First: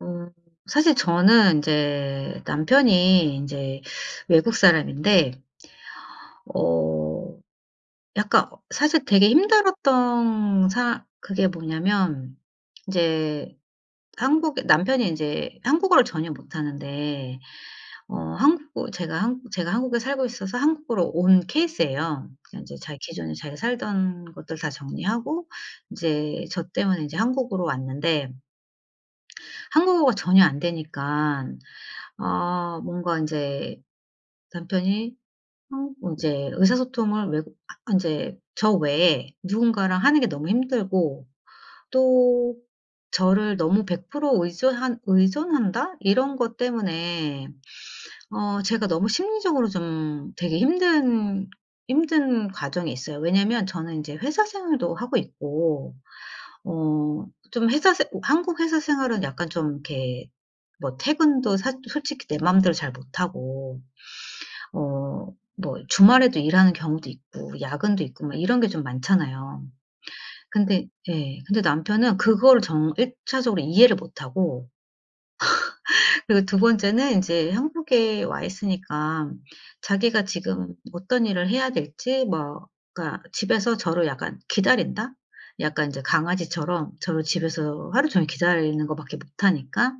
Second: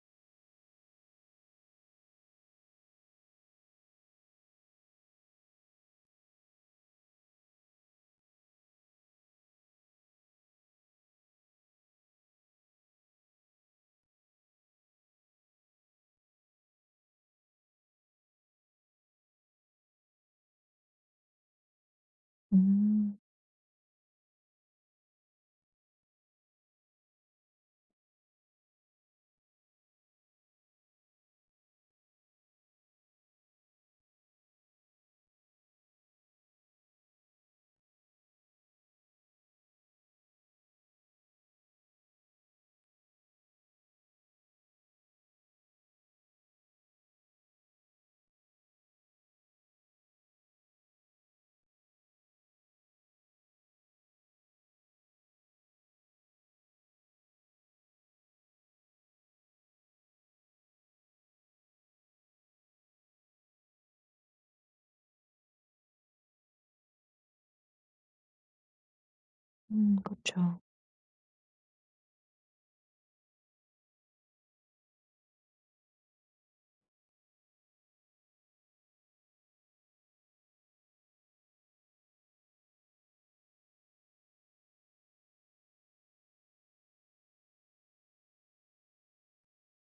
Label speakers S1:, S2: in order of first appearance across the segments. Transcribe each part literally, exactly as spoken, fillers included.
S1: 어 사실 저는 이제 남편이 인제 외국 사람인데, 어 약간, 어 사실 되게 힘들었던 사 그게 뭐냐면, 인제 한국에 남편이 인제 한국어를 전혀 못하는데, 어 한국 제가 한 제가 한국에 살고 있어서 한국으로 온 케이스예요. 그러니까 인제 자기
S2: 음.
S1: 기존에 자기가 살던 것들 다 정리하고, 인제 저 때문에 인제 한국으로 왔는데 한국어가 전혀 안 되니깐, 아 뭔가 이제 남편이 어제 의사소통을 외국 아제저 외에 누군가랑 하는 게 너무 힘들고, 또 저를 너무 백 퍼센트 의존한 의존한다 이런 것 때문에, 어 제가 너무 심리적으로 좀 되게 힘든 힘든 과정이 있어요. 왜냐면 저는 이제 회사 생활도 하고 있고, 어 좀 회사 생 한국 회사 생활은 약간 좀 이렇게 뭐 퇴근도 사 솔직히 내 맘대로 잘 못하고, 어 뭐 주말에도 일하는 경우도 있고 야근도 있고 막 이런 게 좀 많잖아요.
S2: 음그죠
S1: 근데 예. 근데 남편은 그거를 정 일 차적으로 이해를 못 하고 그리고 두 번째는 인제 한국에 와 있으니까 자기가 지금 어떤 일을 해야 될지, 뭐 그러니까 집에서 저를 약간 기다린다? 약간 인제 강아지처럼 저를 집에서 하루 종일 기다리는 것 밖에 못 하니까,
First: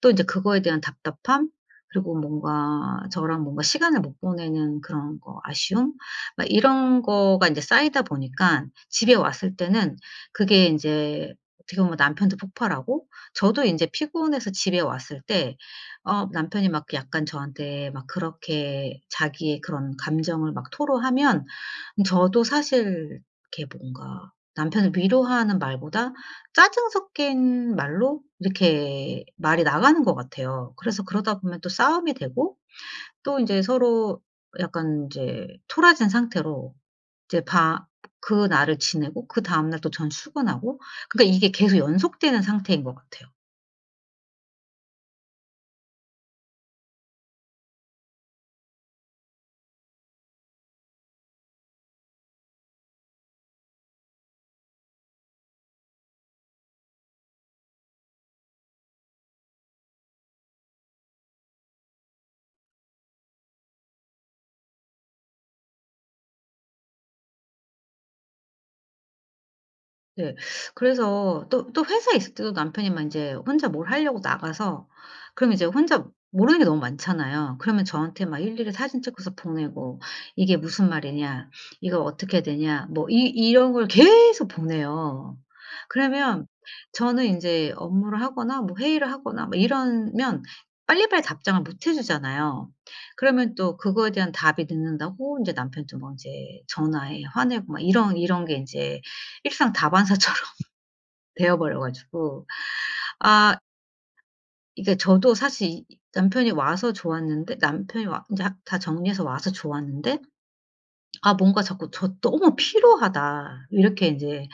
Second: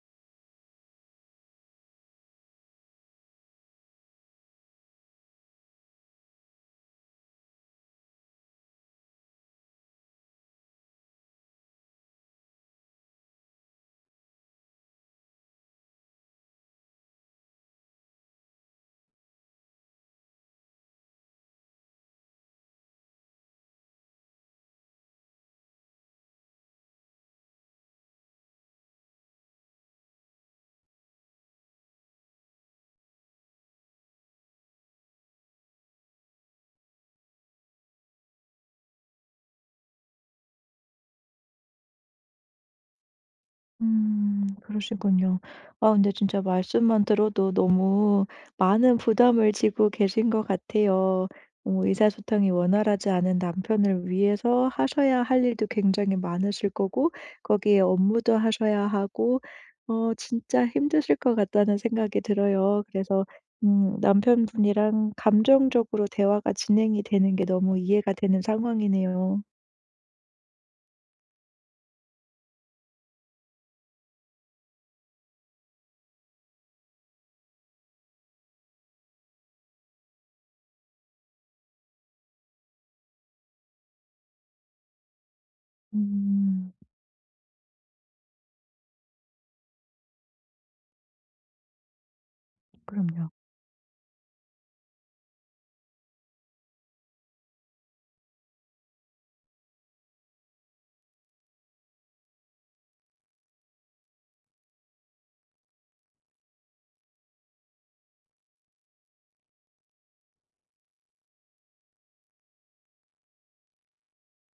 S1: 또 이제 그거에 대한 답답함, 그리고 뭔가 저랑 뭔가 시간을 못 보내는 그런 거 아쉬움, 막 이런 거가 인제 쌓이다 보니까 집에 왔을 때는, 그게 인제 어떻게 보면 남편도 폭발하고 저도 인제 피곤해서 집에 왔을 때, 어 남편이 막 약간 저한테 막 그렇게 자기의 그런 감정을 막 토로하면, 저도 사실 이렇게 뭔가 남편을 위로하는 말보다 짜증 섞인 말로 이렇게 말이 나가는 것 같아요. 그래서 그러다 보면 또 싸움이 되고, 또 인제 서로 약간 인제 토라진 상태로 이제 밤 그날을 지내고 그다음 날 또 전 출근하고, 그러니까 이게 계속 연속되는 상태인 것 같아요.
S2: 음 그러시군요. 아 근데 진짜 말씀만 들어도 너무 많은 부담을 지고 계신 것 같아요. 어 의사소통이 원활하지 않은 남편을 위해서 하셔야 할 일도 굉장히 많으실 거고 거기에 업무도 하셔야 하고 어 진짜 힘드실 것 같다는 생각이 들어요. 그래서 음 남편분이랑 감정적으로 대화가 진행이 되는 게 너무 이해가 되는 상황이네요.
S1: 네. 그래서 또 또 회사에 있을 때도 남편이 막 인제 혼자 뭘 하려고 나가서, 그럼 이제 혼자 모르는 게 너무 많잖아요. 그러면 저한테 막 일일이 사진 찍어서 보내고, "이게 무슨 말이냐. 이거 어떻게 되냐." 뭐 이 이런 걸 계속 보내요. 그러면
S2: 음
S1: 저는 인제 업무를 하거나 뭐 회의를 하거나 뭐 이러면 빨리빨리 답장을 못 해 주잖아요.
S2: 그럼요.
S1: 그러면 또 그거에 대한 답이 늦는다고 인제 남편도 막 인제 전화해 화내고 막 이런 이런 게 인제 일상다반사처럼 되어 버려 가지고 아, 이게 저도 사실 이 남편이 와서 좋았는데, 남편이 와제하 다 정리해서 와서 좋았는데, '아 뭔가 자꾸 저 너무 피로하다.' 이렇게 이제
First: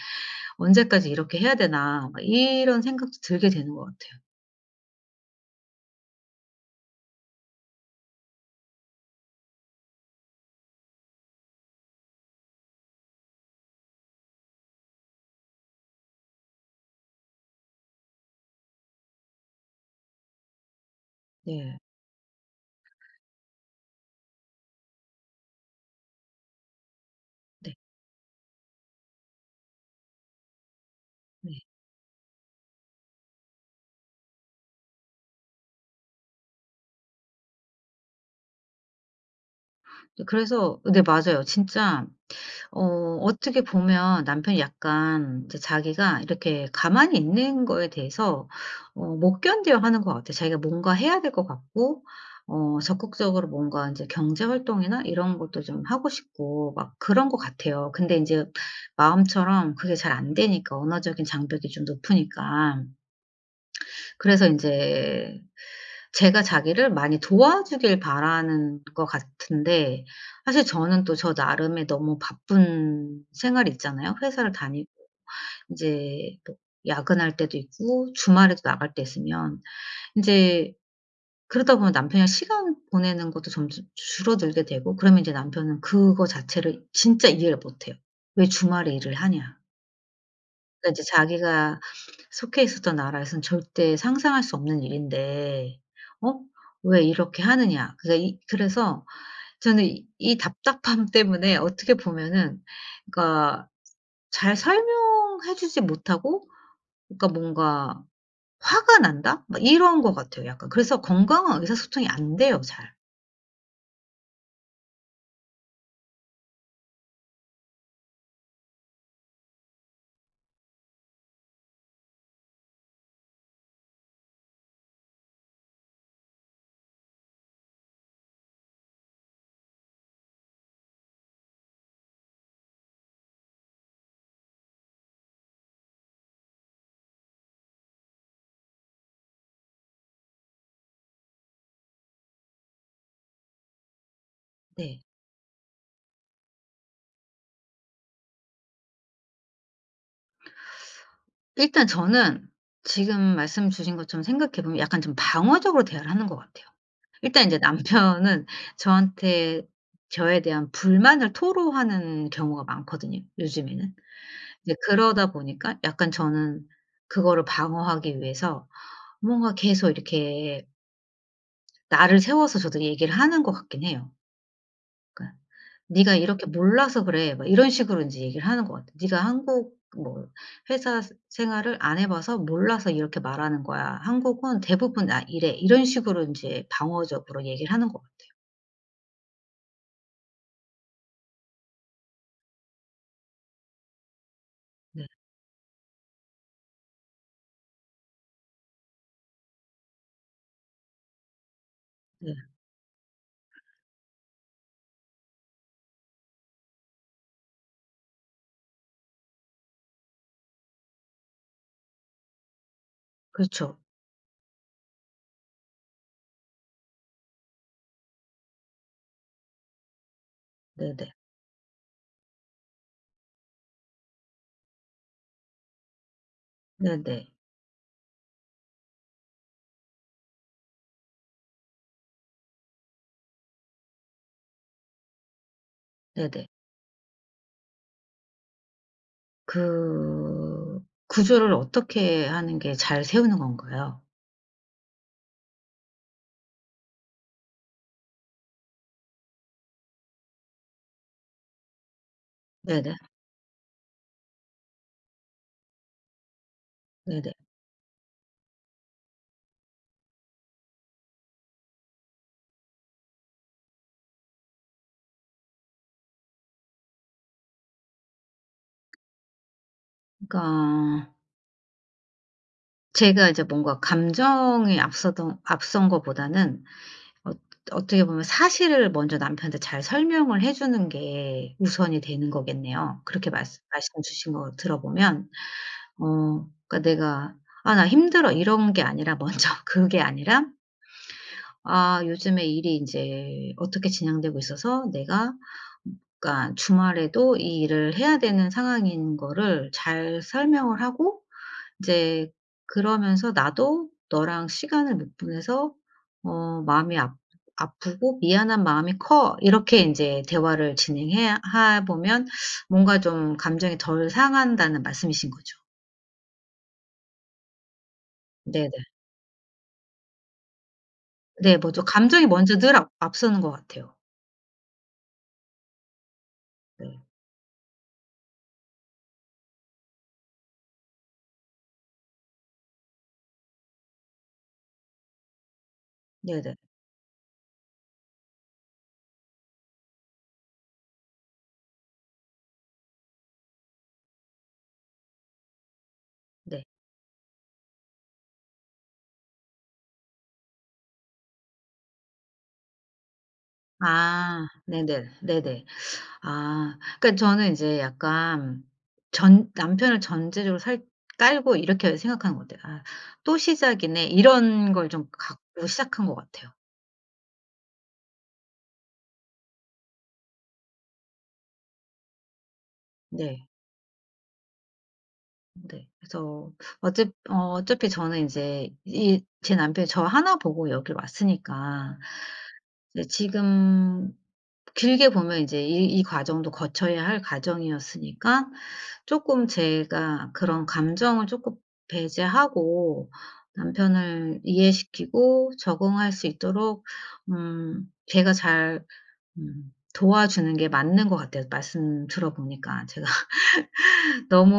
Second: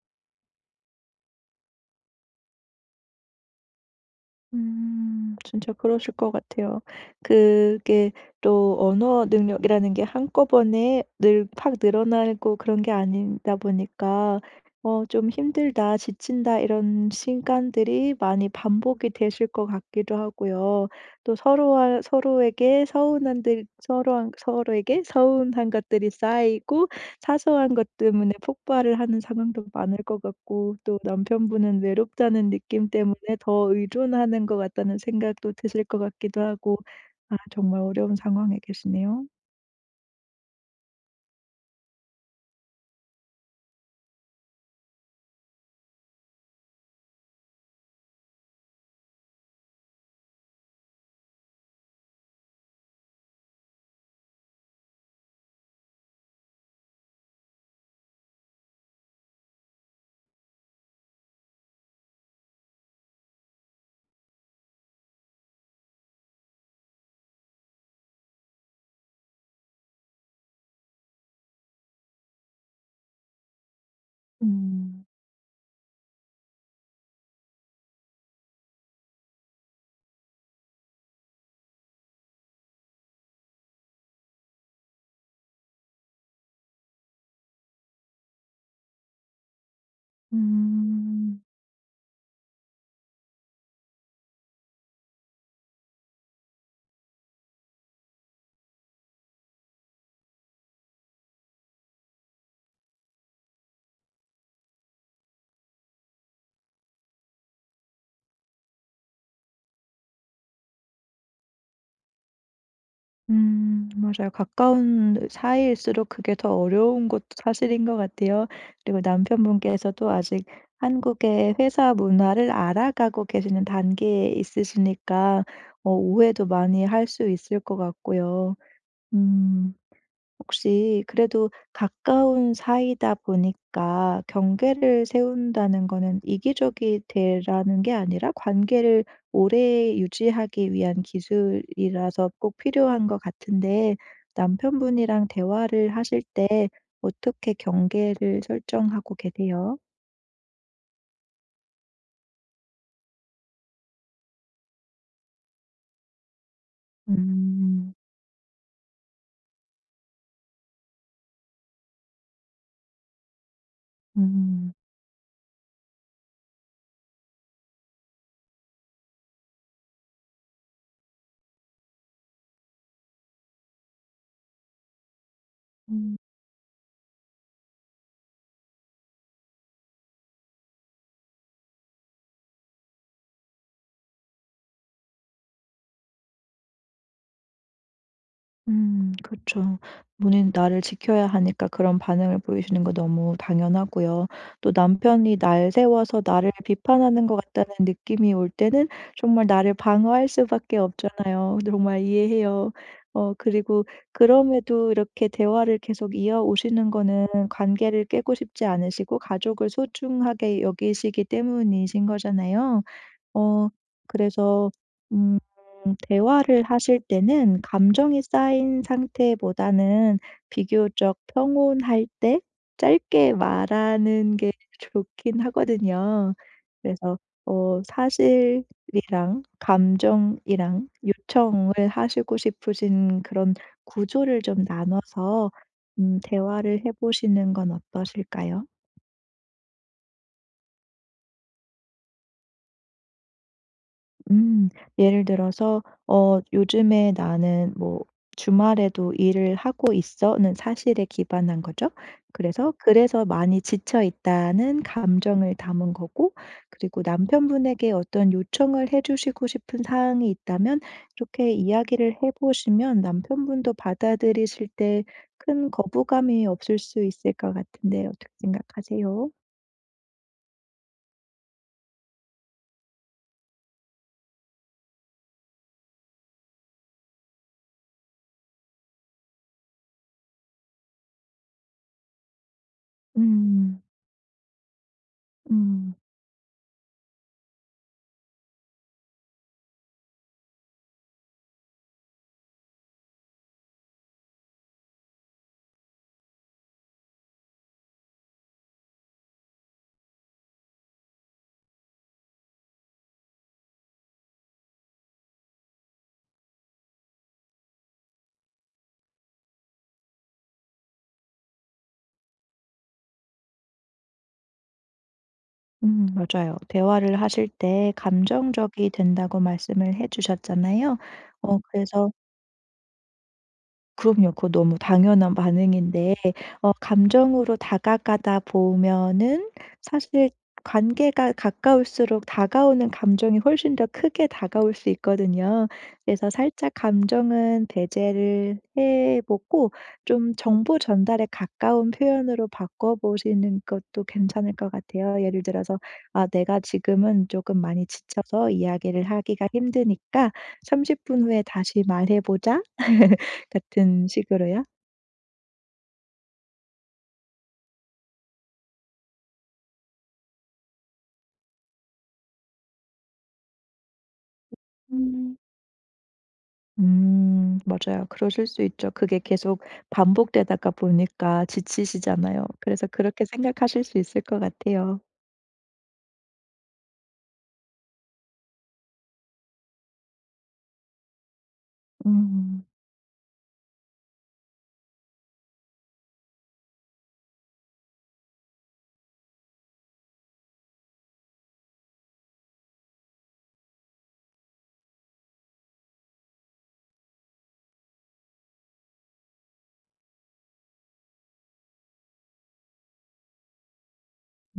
S1: '언제까지 이렇게 해야 되나.' 막 이런 생각도 들게 되는 것 같아요.
S2: 음. 진짜 그러실 것 같아요. 그게 또 언어 능력이라는 게 한꺼번에 늘 팍 늘어나고 그런 게 아니다 보니까 어 좀 '힘들다. 지친다.' 이런 시간들이 많이 반복이 되실 것 같기도 하고요. 또
S1: 네.
S2: 서로와 서로에게 서운한 들 서로 서로에게 서운한 것들이 쌓이고 사소한
S1: 네.
S2: 것 때문에 폭발을 하는 상황도 많을 것 같고 또
S1: 네.
S2: 남편분은 외롭다는 느낌 때문에 더 의존하는 것 같다는 생각도 드실 것 같기도 하고. 아 정말 어려운 상황에 계시네요.
S1: 그래서 네, 맞아요. 진짜 어 어떻게 보면 남편이 약간 이제 자기가 이렇게 가만히 있는 거에 대해서 어 못 견뎌 하는 것 같아요. 자기가 뭔가 해야 될 것 같고 어 적극적으로 뭔가 이제 경제 활동이나 이런 것도 좀 하고 싶고 막 그런 것 같아요. 근데 이제 마음처럼 그게 잘 안 되니까 언어적인 장벽이 좀 높으니까. 그래서 이제 제가 자기를 많이 도와주길 바라는 것 같은데, 사실 저는 또 저 나름의 너무 바쁜 생활이 있잖아요. 회사를 다니
S2: 음.
S1: 인제 뭐 야근할 때도 있고 주말에도 나갈 때 있으면, 인제 그러다 보면 남편이랑 시간 보내는 것도 점점 줄어들게 되고, 그러면 이제 남편은 그거 자체를 진짜 이해를 못 해요. '왜 주말에 일을 하냐.' 그러니까 이제
S2: 음.
S1: 자기가 속해 있었던 나라에서는 절대 상상할 수 없는 일인데, 어 왜 이렇게 하느냐. 그러니까 이 그래서 저는 이 이 답답함 때문에 어떻게 보면은, 그러니까 잘 설명해 주지 못하고 그러니까 뭔가 화가 난다? 막 이런 것 같아요 약간. 그래서 건강한 의사소통이 안 돼요 잘.
S2: 음 맞아요. 가까운 사이일수록 그게 더 어려운 것도 사실인 것 같아요. 그리고 남편분께서도 아직 한국의 회사 문화를 알아가고 계시는 단계에 있으시니까 어 오해도 많이 할 수 있을 것 같고요. 음. 혹시 그래도 가까운 사이다 보니까 경계를 세운다는 거는 이기적이 되라는 게 아니라 관계를 오래 유지하기 위한 기술이라서 꼭 필요한 것 같은데
S1: 네.
S2: 남편분이랑 대화를 하실 때 어떻게 경계를 설정하고 계세요?
S1: 일단 저는 지금 말씀 주신 것처럼 생각해 보면 약간 좀 방어적으로 대화를 하는 것 같아요. 일단 인제
S2: 음.
S1: 남편은 저한테 저에 대한 불만을 토로하는 경우가 많거든요, 요즘에는.
S2: 음.
S1: 이제 그러다 보니까 약간 저는 그거를 방어하기 위해서 뭔가 계속 이렇게 날을 세워서 저도 얘기를 하는 것 같긴 해요. 그러니까 "네가
S2: 음.
S1: 이렇게 몰라서 그래." 막 이런 식으로 인제 얘기를 하는 것 같아. "네가 한국 뭐 회사 스 생활을 안 해 봐서 몰라서 이렇게 말하는 거야. 한국은 대부분 다 이래." 이런 식으로 인제 방어적으로 얘기를 하는 것 같아요.
S2: 음그죠 본인 나를 지켜야 하니까 그런 반응을 보이시는 거 너무 당연하고요. 또
S1: 네.
S2: 남편이 날 세워서 나를 비판하는 것 같다는 느낌이 올 때는 정말 나를 방어할 수밖에 없잖아요. 정말
S1: 네.
S2: 이해해요. 어 그리고 그럼에도 이렇게 대화를 계속 이어오시는 거는 관계를 깨고 싶지 않으시고 가족을 소중하게 여기시기 때문이신 거잖아요. 어
S1: 그렇죠.
S2: 그래서 음 대화를 하실 때는 감정이 쌓인 상태보다는
S1: 네네.
S2: 비교적 평온할 때 짧게 말하는 게 좋긴 하거든요. 그래서
S1: 네네.
S2: 어 사실이랑 감정이랑 요청을 하시고 싶으신 그런 구조를 좀 나눠서 음
S1: 네네.
S2: 대화를 해 보시는 건 어떠실까요?
S1: 그 구조를 어떻게 하는 게 잘 세우는 건가요?
S2: 음. 예를 들어서 어 "요즘에 나는 뭐 주말에도 일을 하고 있어."는 사실에 기반한 거죠. 그래서
S1: 네네.
S2: 그래서 많이 지쳐 있다는 감정을 담은 거고 그리고
S1: 네네.
S2: 남편분에게 어떤 요청을 해 주시고 싶은 사항이 있다면 이렇게 이야기를 해 보시면 남편분도 받아들이실 때 큰 거부감이 없을 수 있을 것 같은데 어떻게 생각하세요?
S1: 그러니까 제가 이제 뭔가 감정에 앞서던 앞선 거보다는, 어 어떻게 보면 사실을 먼저 남편한테 잘 설명을 해 주는 게 우선이 되는 거겠네요. 그렇게 말씀
S2: 음.
S1: 말씀 주신 거 들어보면.
S2: 음.
S1: 어 그러니까 내가 '아 나 힘들어.' 이런 게 아니라 먼저 그게 아니라 '아 요즘에 일이 이제 어떻게 진행되고 있어서 내가, 그러니까 주말에도 이 일을 해야 되는 상황인 거를 잘 설명을 하고 이제 그러면서 나도 너랑 시간을 못 보내서 어 마음이 아 아프고 미안한 마음이 커. 이렇게 인제 대화를 진행해 하 보면 뭔가 좀 감정이 덜 상한다는 말씀이신 거죠.
S2: 음 맞아요. 대화를 하실 때
S1: 네네.
S2: 감정적이 된다고 말씀을 해 주셨잖아요. 어
S1: 네, 먼저
S2: 그래서
S1: 감정이 먼저 늘 앞 앞서는 것 같아요.
S2: 그럼요. 그거 너무 당연한 반응인데 어
S1: 네.
S2: 감정으로 다가가다 보면은 사실 관계가 가까울수록 다가오는 감정이 훨씬 더 크게 다가올 수 있거든요. 그래서
S1: 네네.
S2: 살짝 감정은 배제를 해 보고 좀 정보 전달에 가까운 표현으로 바꿔 보시는 것도 괜찮을 것 같아요. 예를 들어서 "아 내가
S1: 네.
S2: 지금은 조금 많이 지쳐서 이야기를 하기가 힘드니까 삼십 분 후에 다시 말해 보자." 같은
S1: 아,
S2: 식으로요?
S1: 네네. 네네. 아. 그러니까 저는 이제 약간 전 남편을 전제적으로 살 깔고 이렇게 생각하는 것 같아요. '아 또 시작이네.' 이런 걸 좀
S2: 음.
S1: 갖고 시작한 것 같아요.
S2: 음 맞아요. 그러실 수 있죠. 그게 계속 반복되다가 보니까 지치시잖아요. 그래서 그렇게
S1: 네.
S2: 생각하실 수 있을 것 같아요.
S1: 네. 그래서 어차 어 어차피 저는 인제 이 제 남편이 저 하나 보고 여길 왔으니까,
S2: 음.
S1: 이제 지금 길게 보면 이제 이 이 과정도 거쳐야 할 과정이었으니까, 조금 제가 그런 감정을 조금 배제하고 남편을 이해시키고 적응할 수 있도록 음 제가 잘 음 도와주는 게 맞는 것 같아요, 말씀 들어보니까. 제가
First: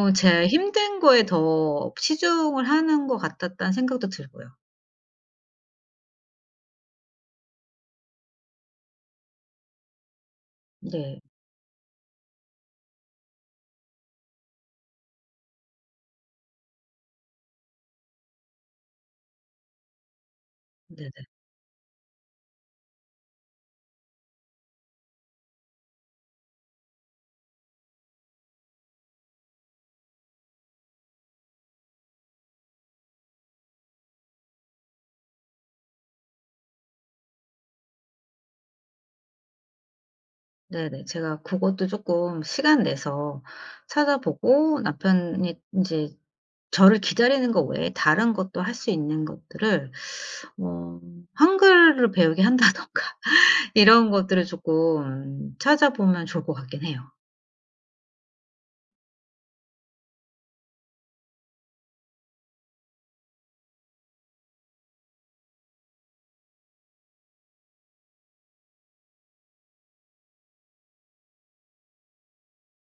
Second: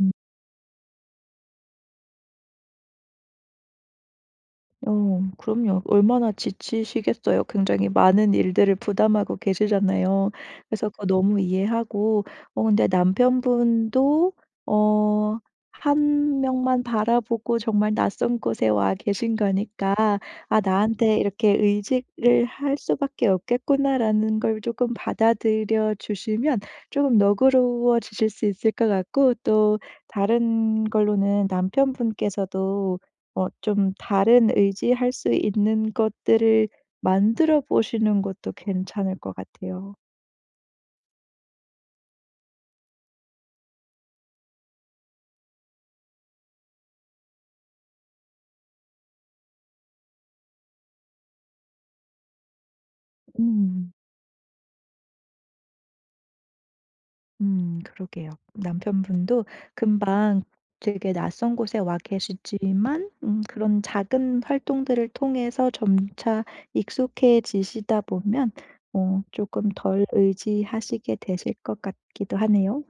S2: 음.
S1: 제 힘든 거에 더 치중을 하는 것 같았다는 생각도 들고요.
S2: 어 그럼요. 얼마나 지치시겠어요. 굉장히 많은 일들을 부담하고 계시잖아요. 그래서 그거
S1: 네.
S2: 너무 이해하고 어 근데 남편분도 어 한 명만 바라보고 정말 낯선 곳에 와 계신 거니까 '아
S1: 네네.
S2: 나한테 이렇게 의지를 할 수밖에 없겠구나.'라는 걸 조금 받아들여 주시면 조금 너그러워지실 수 있을 것 같고 또 다른 걸로는 남편분께서도 어 좀 다른 의지할 수 있는 것들을 만들어 보시는 것도 괜찮을 것 같아요.
S1: 네네. 제가 그것도 조금 시간 내서 찾아보고 남편이 인제 저를 기다리는 거 외에 다른 것도 할 수 있는 것들을, 어 한글을 배우게 한다든가
S2: 음.
S1: 이런 것들을 조금 찾아보면 좋을 것 같긴 해요.
S2: 음 그러게요. 남편분도 금방 되게 낯선 곳에 와 계시지만 음 그런 작은 활동들을 통해서 점차 익숙해지시다 보면 어 조금 덜 의지하시게 되실 것 같기도 하네요.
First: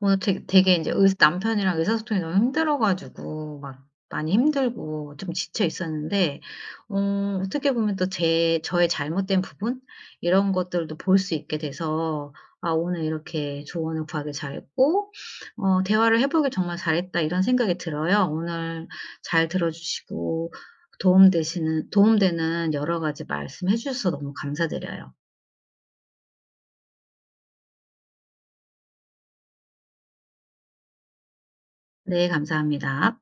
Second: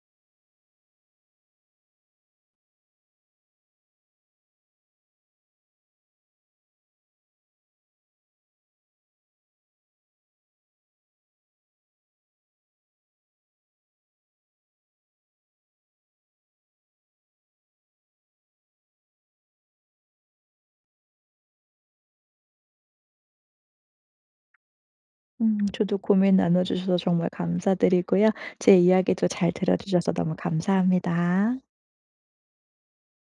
S1: 오늘 되게 되게 제 의사 남편이랑 의사소통이 너무 힘들어 가지고 막 많이 힘들고 좀 지쳐 있었는데, 어 어떻게 보면 또 제 저의 잘못된 부분 이런 것들도 볼 수 있게 돼서 '아 오늘 이렇게 조언을 구하길 잘했고 어 대화를 해 보길 정말 잘했다.' 이런 생각이 들어요. 오늘 잘 들어 주시고 도움 되시는 도움되는 여러 가지 말씀해 주셔서 너무 감사드려요.
S2: 음 저도 고민 나눠 주셔서 정말 감사드리고요. 제 이야기도 잘 들어 주셔서 너무 감사합니다.
S1: 네, 감사합니다.